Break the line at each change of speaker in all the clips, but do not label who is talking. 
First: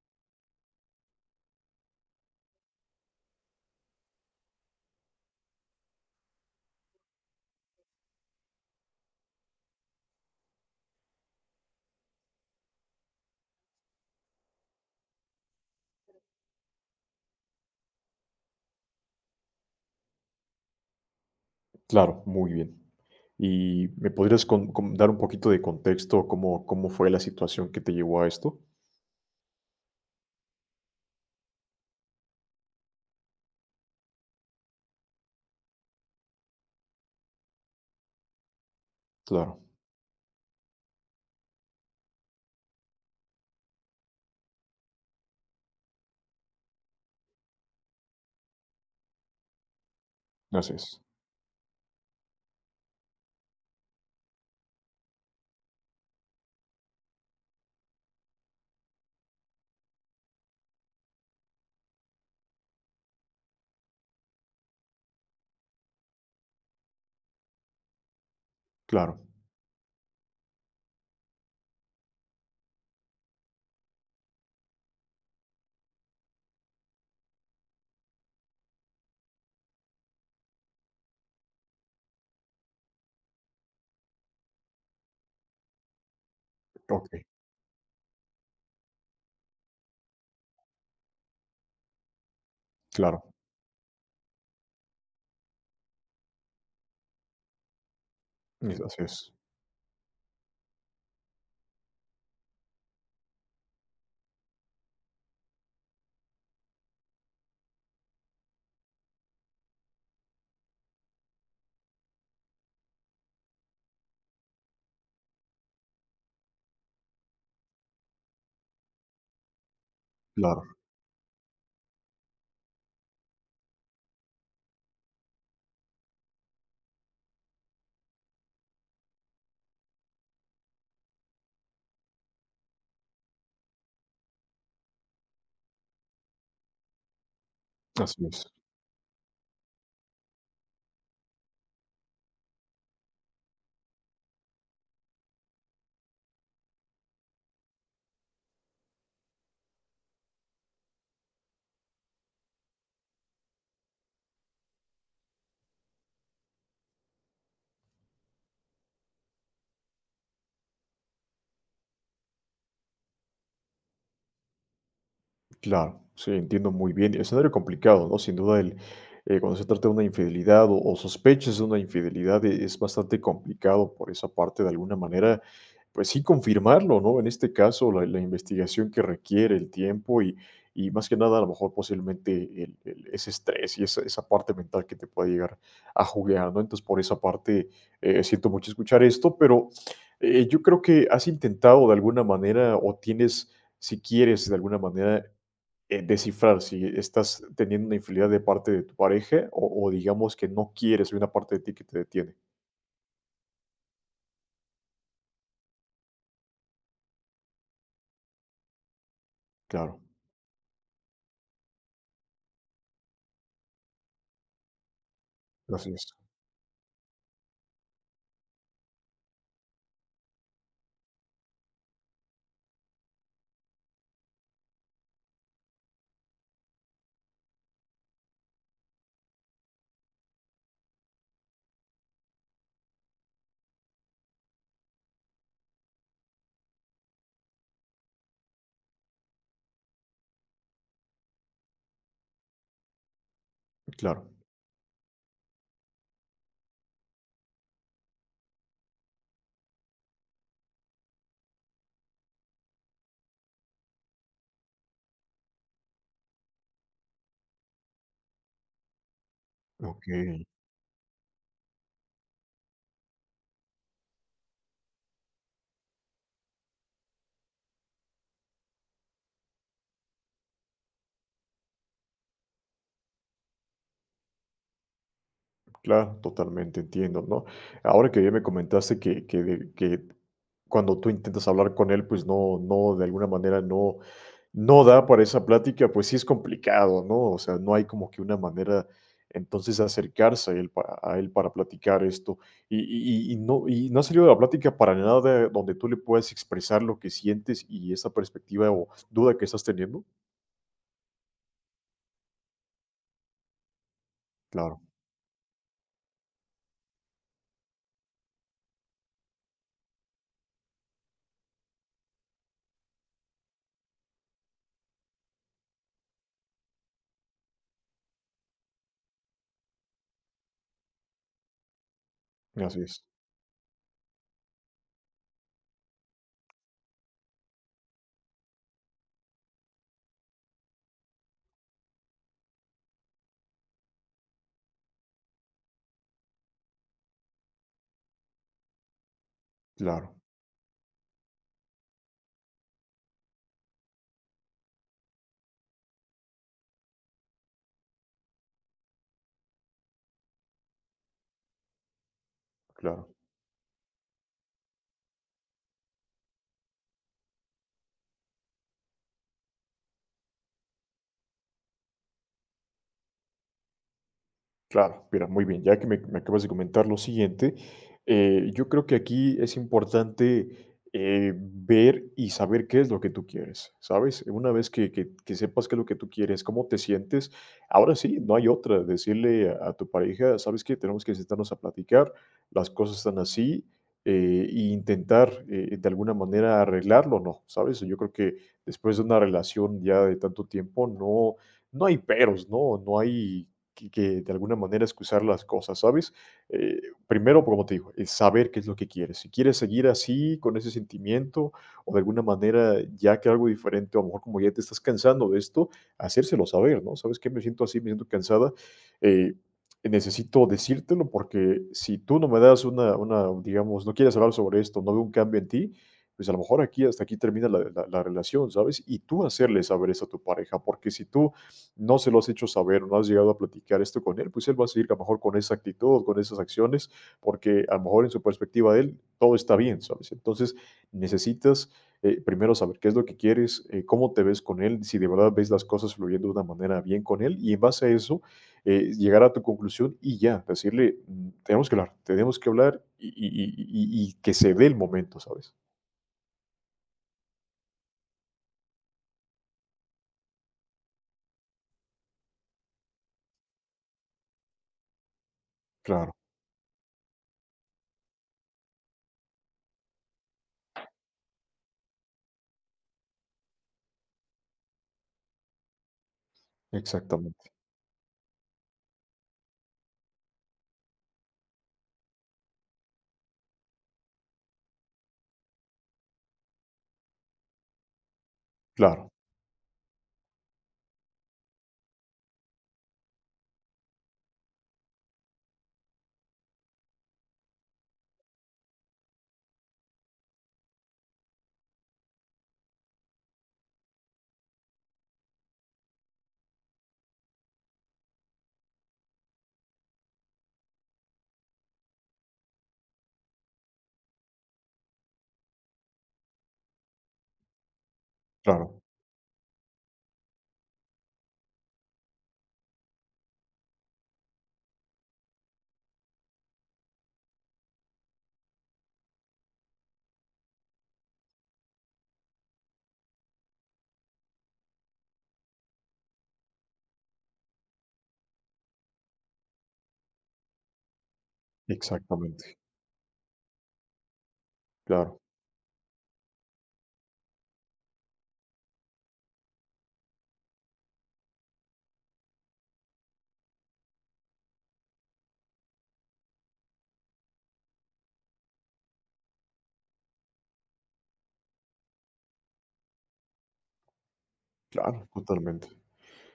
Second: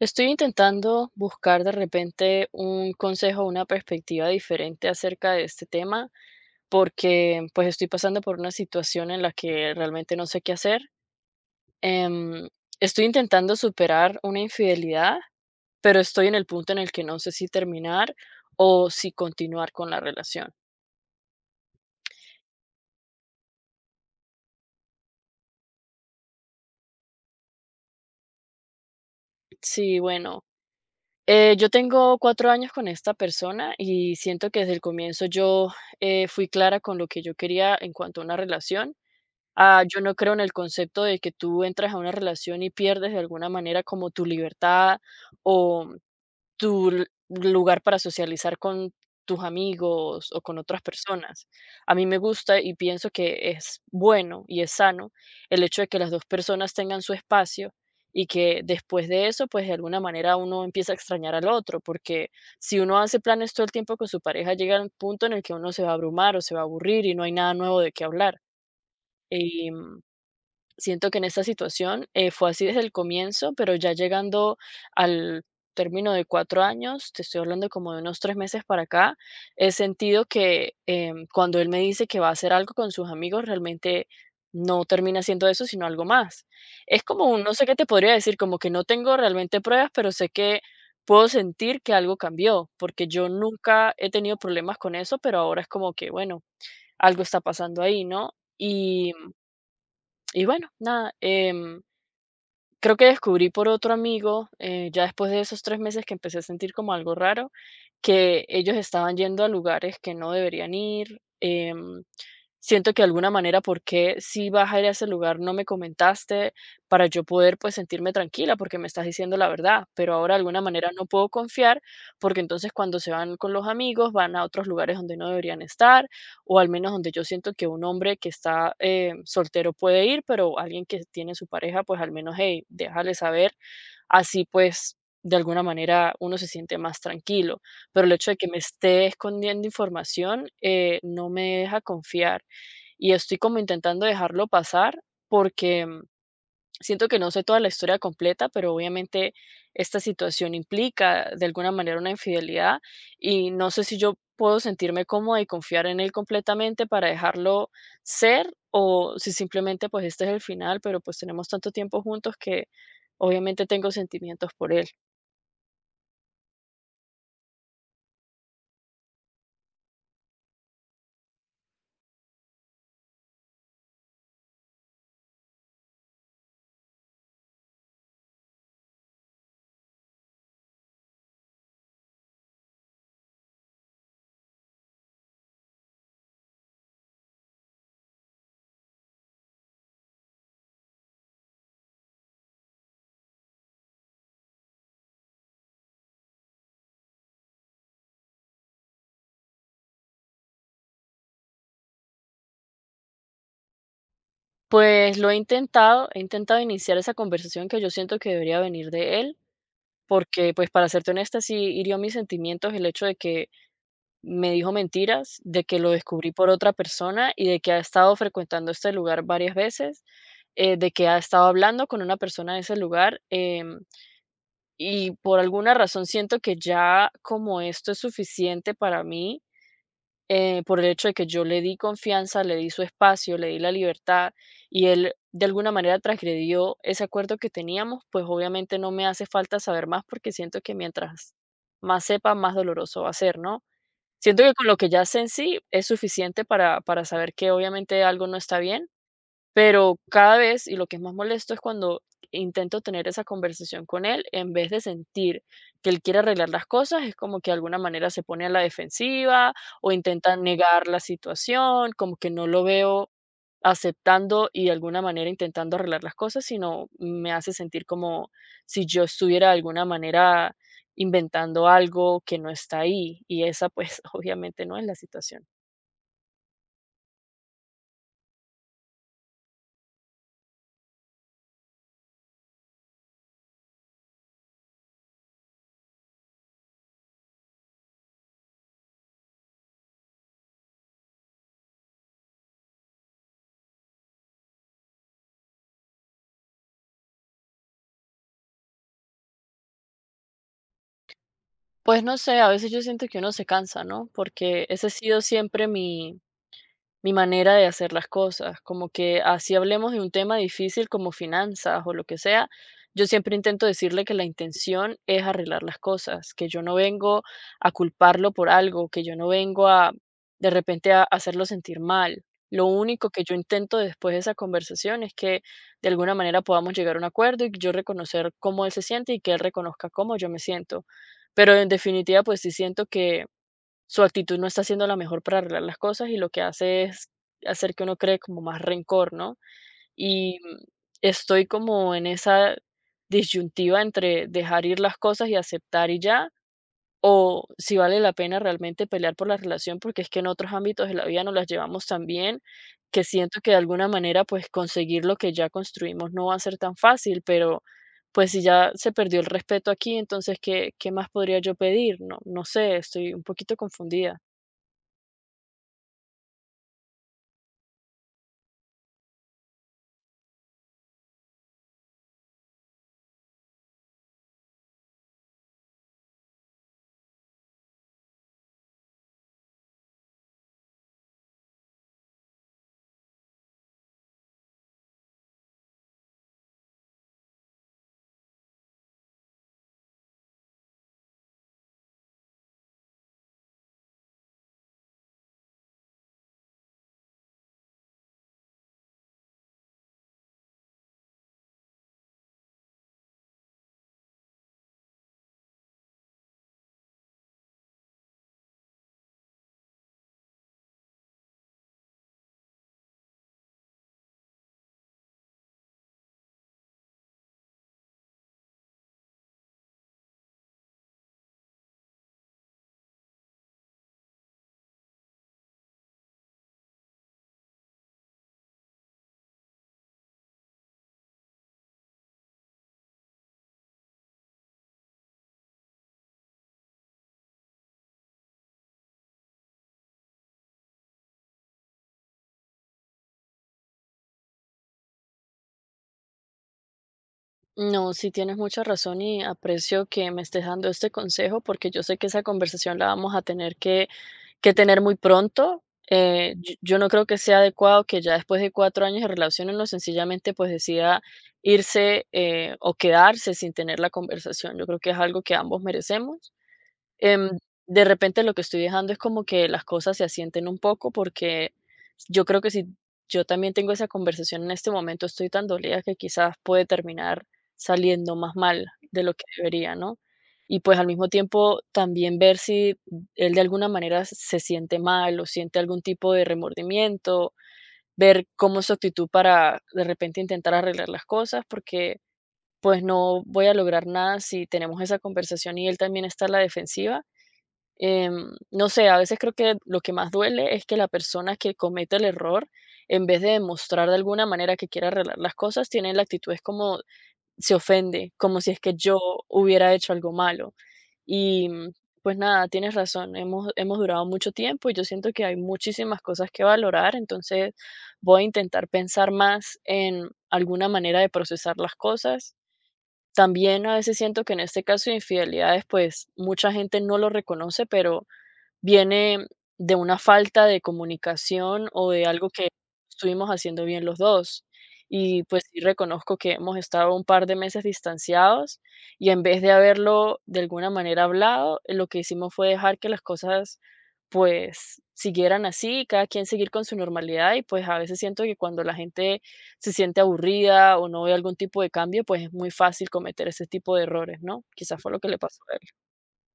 Estoy intentando buscar de repente un consejo, una perspectiva diferente acerca de este tema, porque pues estoy pasando por una situación en la que realmente no sé qué hacer. Em, Estoy intentando superar una infidelidad, pero estoy en el punto en el que no sé si terminar o si continuar con la relación.
Claro, muy bien. ¿Y me podrías con dar un poquito de contexto, cómo fue la situación que te llevó a esto?
Sí, bueno. Yo tengo 4 años con esta persona y siento que desde el comienzo yo, fui clara con lo que yo quería en cuanto a una relación.
Claro,
Yo no creo en el concepto de que tú entras a una relación y pierdes de alguna manera como tu libertad o tu lu lugar para socializar con tus amigos o con
así
otras
es.
personas. A mí me gusta y pienso que es bueno y es sano el hecho de que las 2 personas tengan su espacio y que después de eso, pues, de alguna manera uno empieza a extrañar al otro, porque si uno hace planes todo el tiempo con su pareja, llega un punto en el que uno se va a abrumar o se va a aburrir y no hay nada nuevo de qué hablar.
Claro,
em Siento que en esta situación, fue así desde el comienzo, pero ya llegando al término de 4 años, te estoy hablando como de unos 3 meses para acá. He sentido que, cuando él me dice que va a hacer algo con sus amigos, realmente no termina siendo eso, sino algo más. Es
okey,
como un no sé qué te podría decir, como que no tengo realmente pruebas, pero sé que puedo sentir que algo cambió, porque
claro,
yo nunca he tenido problemas con eso, pero ahora es como que, bueno, algo está pasando ahí, ¿no?
así
Y
es.
y bueno, nada. Creo que descubrí por otro amigo, ya después de esos 3 meses que empecé a sentir como algo raro, que ellos estaban yendo a lugares que no deberían ir. Siento que de alguna manera, ¿por qué si vas a ir a ese lugar no me comentaste para yo poder, pues, sentirme tranquila? Porque me estás diciendo la verdad, pero ahora de alguna
Claro,
manera no puedo confiar, porque entonces cuando se van con los amigos van a otros lugares donde no deberían estar, o al menos donde yo siento que un hombre que está soltero puede ir, pero alguien que tiene su pareja, pues al menos, hey, déjale saber. Así pues, de alguna manera uno se siente más tranquilo, pero el
así
hecho de
es.
que me esté escondiendo información no me deja confiar. Y estoy como intentando dejarlo pasar porque siento que no sé toda la historia completa, pero obviamente esta situación implica de alguna manera una infidelidad y no sé si yo puedo sentirme cómoda y confiar en él completamente para dejarlo ser, o si simplemente pues este es el final, pero pues tenemos tanto tiempo juntos que obviamente tengo sentimientos por él.
Claro, sí, entiendo muy bien. Escenario complicado, ¿no? Sin duda, cuando se trata de una infidelidad o sospechas de una infidelidad, es bastante complicado por esa parte, de alguna manera, pues sí, confirmarlo, ¿no? En este caso, la investigación que requiere el tiempo y más que nada, a lo mejor posiblemente ese estrés y esa parte mental que te puede llegar a jugar, ¿no? Entonces, por esa parte, siento mucho escuchar esto, pero yo creo que has intentado de alguna manera o tienes si quieres de alguna manera, descifrar si estás teniendo una infidelidad de parte de tu pareja o digamos que no quieres, hay una parte de ti que te detiene.
Pues lo he intentado iniciar esa conversación que yo siento que debería venir de él.
Claro,
Porque, pues, para serte honesta, sí hirió mis sentimientos el hecho de que me dijo mentiras, de que lo
así es.
descubrí por otra persona y de que ha estado frecuentando este lugar varias veces, de que ha estado hablando con una persona de ese lugar. Y por alguna razón siento que ya como esto es suficiente para mí, por el hecho de que yo le di confianza, le di su espacio, le di la libertad y él de alguna manera transgredió ese acuerdo que teníamos. Pues obviamente no me hace falta saber más, porque siento que mientras más sepa, más doloroso va a ser, ¿no?
Claro,
Siento que con lo que ya sé en sí es suficiente para saber que obviamente algo no está bien, pero cada vez, y lo que es más molesto es cuando intento tener esa conversación con él, en vez de sentir que él quiere arreglar las cosas, es como que de alguna manera se pone a la defensiva o intenta
ok.
negar la situación, como que no lo veo aceptando y de alguna manera intentando arreglar las cosas, sino me hace sentir como si yo estuviera de alguna manera inventando algo que no está ahí. Y esa pues obviamente no es la situación.
Claro, totalmente entiendo, ¿no? Ahora que ya me comentaste que cuando tú intentas hablar con él, pues no, no, de alguna manera no, no da para esa plática, pues sí es complicado, ¿no? O sea, no hay como que una manera entonces de acercarse a él, a él para platicar esto. Y, y no ha salido de la plática para nada donde tú le puedas expresar lo que sientes y esa perspectiva o duda que estás teniendo.
Pues no sé, a veces yo siento que uno se cansa, ¿no? Porque
Claro,
ese ha sido siempre mi manera de hacer las cosas, como que así hablemos de un tema difícil como finanzas o lo que sea, yo siempre intento decirle que la intención es arreglar las cosas, que yo no vengo a culparlo por algo, que yo no vengo a de repente a hacerlo sentir mal. Lo
así es,
único que yo intento después de esa conversación es que de alguna manera podamos llegar a un acuerdo y yo reconocer cómo él se siente y que él reconozca cómo yo me siento. Pero en definitiva, pues sí siento que su actitud no está siendo la mejor para arreglar las cosas, y lo que hace es hacer que uno cree como más rencor, ¿no?
claro,
Y estoy como en esa disyuntiva entre dejar ir las cosas y aceptar y ya, o si vale la pena realmente pelear por la relación, porque es que en otros ámbitos de la vida nos las llevamos tan bien que
claro.
siento que de alguna manera pues conseguir lo que ya construimos no va a ser tan fácil, pero pues si ya se perdió el respeto aquí, entonces ¿qué más podría yo pedir? No, no sé, estoy un poquito confundida.
Claro, mira, muy bien, ya que me acabas de comentar lo siguiente, yo creo que aquí es importante, ver y saber qué es lo que tú quieres, ¿sabes? Una vez que sepas qué es lo que tú quieres, cómo te sientes, ahora sí, no hay otra, decirle a tu pareja, ¿sabes qué? Tenemos que sentarnos a platicar, las cosas están así, e intentar, de alguna manera arreglarlo, ¿no? ¿Sabes? Yo creo que después de una relación ya de tanto tiempo, no, no hay peros, ¿no? No hay que de alguna manera excusar las cosas, ¿sabes? Eh, Primero, como te digo, es saber qué es lo que quieres. Si quieres seguir así, con ese sentimiento, o de alguna manera, ya que algo diferente, o a lo mejor como ya te estás cansando de esto, hacérselo saber, ¿no? ¿Sabes qué? Me siento así, me siento cansada. eh, Necesito decírtelo porque si tú no me das una, digamos, no quieres hablar sobre esto, no veo un cambio en ti, pues a lo mejor aquí hasta aquí termina la relación, ¿sabes? Y tú hacerle saber eso a tu pareja, porque si tú no se lo has hecho saber, no has llegado a platicar esto con él, pues él va a seguir a lo mejor con esa actitud, con esas acciones, porque a lo mejor en su perspectiva de él todo está bien, ¿sabes? Entonces necesitas, primero saber qué es lo que quieres, cómo te ves con él, si de verdad ves las cosas fluyendo de una manera bien con él y en base a eso, llegar a tu conclusión y ya, decirle, "Mm, tenemos que hablar y que se dé el momento, ¿sabes?
No, sí tienes mucha razón y aprecio que me estés dando este consejo, porque yo sé que esa conversación la vamos a tener que tener muy pronto.
Claro,
Yo, no creo que sea adecuado que ya después de 4 años de relación uno sencillamente pues decida irse o quedarse sin tener la conversación. Yo creo que es algo que ambos merecemos. Em,
exactamente,
de repente lo que estoy dejando es como que las cosas se asienten un poco, porque yo creo que si yo también tengo esa conversación en este momento, estoy tan dolida que quizás puede terminar saliendo más mal de
claro,
lo que debería, ¿no? Y pues al mismo tiempo también ver si él de alguna manera se siente mal o siente algún tipo de remordimiento, ver cómo es su actitud para de repente intentar arreglar las cosas, porque pues no voy a lograr nada si tenemos esa conversación y él también está a la defensiva. No sé, a veces creo que lo que más duele es que la persona que comete el error, en vez de demostrar de alguna manera que quiere arreglar las cosas, tiene la actitud es como se ofende, como si es que
claro,
yo hubiera hecho algo malo. Y pues nada, tienes razón, hemos durado mucho tiempo y yo siento que hay muchísimas cosas que valorar, entonces voy a intentar pensar más en alguna manera de procesar las cosas. También a veces siento que en este caso de infidelidades, pues mucha gente no lo reconoce, pero viene de una falta de comunicación o de algo que
exactamente,
estuvimos haciendo bien los dos.
claro,
Y, pues, sí reconozco que hemos estado un par de meses distanciados, y en vez de haberlo de alguna manera hablado, lo que hicimos fue dejar que las cosas, pues, siguieran así, cada quien seguir con su normalidad. Y, pues, a veces siento que cuando la gente se siente aburrida o no ve algún tipo de cambio, pues, es muy fácil cometer ese tipo de errores, ¿no? Quizás fue lo que
claro,
le pasó.
totalmente.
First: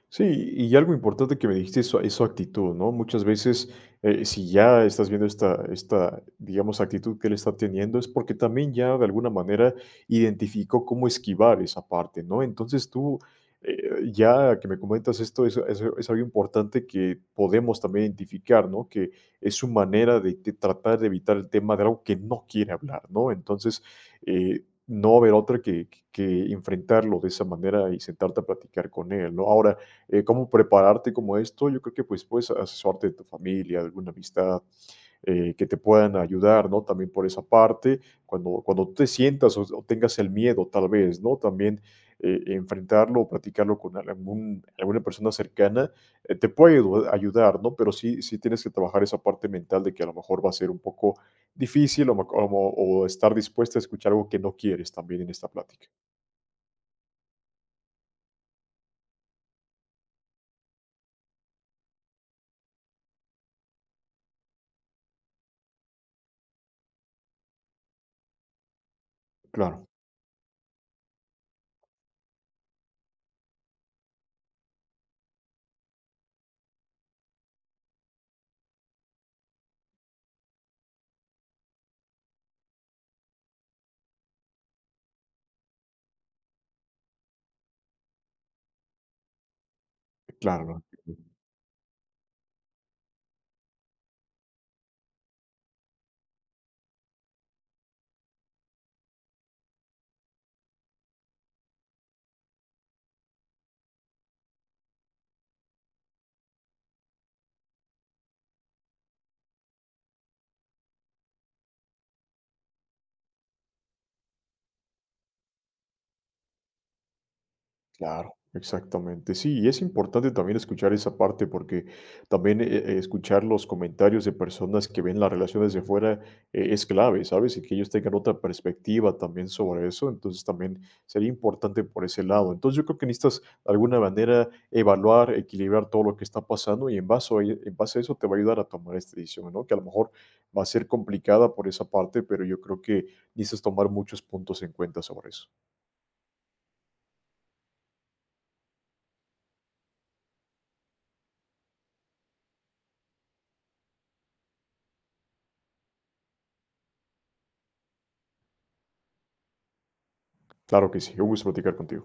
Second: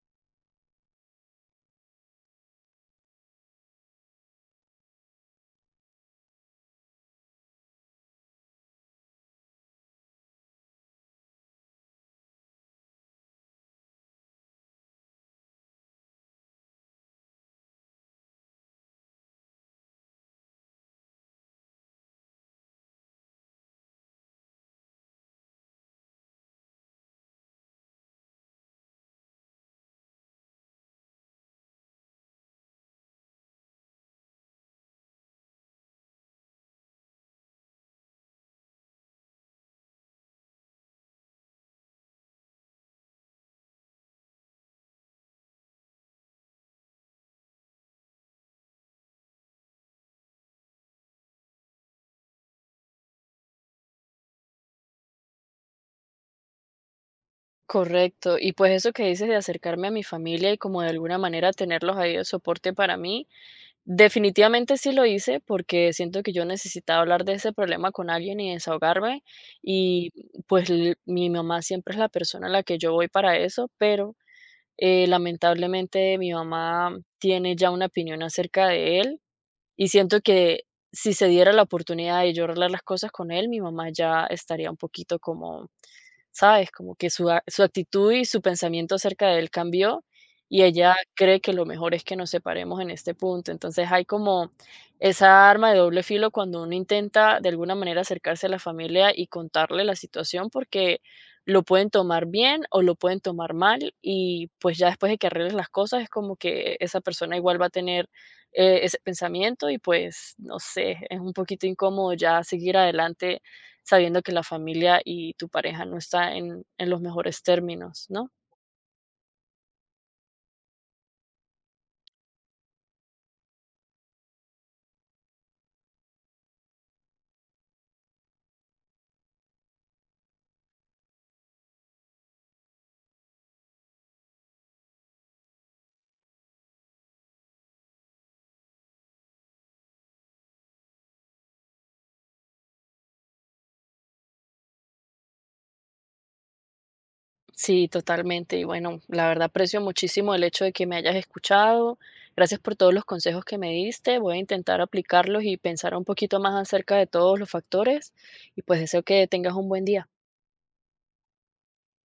Sí, y algo importante que me dijiste es su actitud, ¿no? Muchas veces, si ya estás viendo esta, digamos, actitud que él está teniendo, es porque también ya de alguna manera identificó cómo esquivar esa parte, ¿no? Entonces tú, eh, ya que me comentas esto, es algo importante que podemos también identificar, ¿no? Que es su manera de tratar de evitar el tema de algo que no quiere hablar, ¿no? Entonces, eh, no va a haber otra que enfrentarlo de esa manera y sentarte a platicar con él, ¿no? Ahora, cómo prepararte como esto, yo creo que pues puedes asesorarte de tu familia, de alguna amistad, que te puedan ayudar, ¿no? También por esa parte, cuando tú te sientas o tengas el miedo, tal vez, ¿no? También, enfrentarlo o platicarlo con algún, alguna persona cercana, te puede ayudar, ¿no? Pero sí, sí tienes que trabajar esa parte mental de que a lo mejor va a ser un poco difícil o, o estar dispuesta a escuchar algo que no quieres también en esta plática.
Correcto. Y pues eso que dices de acercarme a mi familia y como de alguna manera tenerlos ahí de soporte para mí, definitivamente sí lo hice porque siento que yo necesitaba hablar de ese problema con alguien y desahogarme.
Claro,
Y pues mi mamá siempre es la persona a la que yo voy para eso, pero lamentablemente mi mamá tiene ya una opinión acerca de él y siento que si se diera la oportunidad de yo arreglar las cosas con él, mi mamá ya estaría un poquito como, ¿sabes? Como que su actitud y su pensamiento acerca de él cambió, y
claro.
ella cree que lo mejor es que nos separemos en este punto. Entonces, hay como esa arma de doble filo cuando uno intenta, de alguna manera, acercarse a la familia y contarle la situación, porque lo pueden tomar bien o lo pueden tomar mal, y, pues, ya después de que arregles las cosas, es como que esa persona igual va a tener, ese pensamiento. Y, pues, no sé, es un poquito incómodo ya seguir adelante sabiendo que la familia y tu pareja no está en los mejores términos, ¿no?
Claro, exactamente. Sí, y es importante también escuchar esa parte porque también escuchar los comentarios de personas que ven las relaciones de fuera, es clave, ¿sabes? Y que ellos tengan otra perspectiva también sobre eso. Entonces también sería importante por ese lado. Entonces yo creo que necesitas de alguna manera evaluar, equilibrar todo lo que está pasando y en base a, en base a eso te va a ayudar a tomar esta decisión, ¿no? Que a lo mejor va a ser complicada por esa parte, pero yo creo que necesitas tomar muchos puntos en cuenta sobre eso.
Sí, totalmente. Y bueno, la verdad aprecio muchísimo el hecho de que me hayas escuchado. Gracias por todos los consejos que me diste. Voy a intentar aplicarlos y pensar un poquito más acerca de todos los factores. Y pues deseo que tengas un buen día.
Claro que sí, un gusto platicar contigo.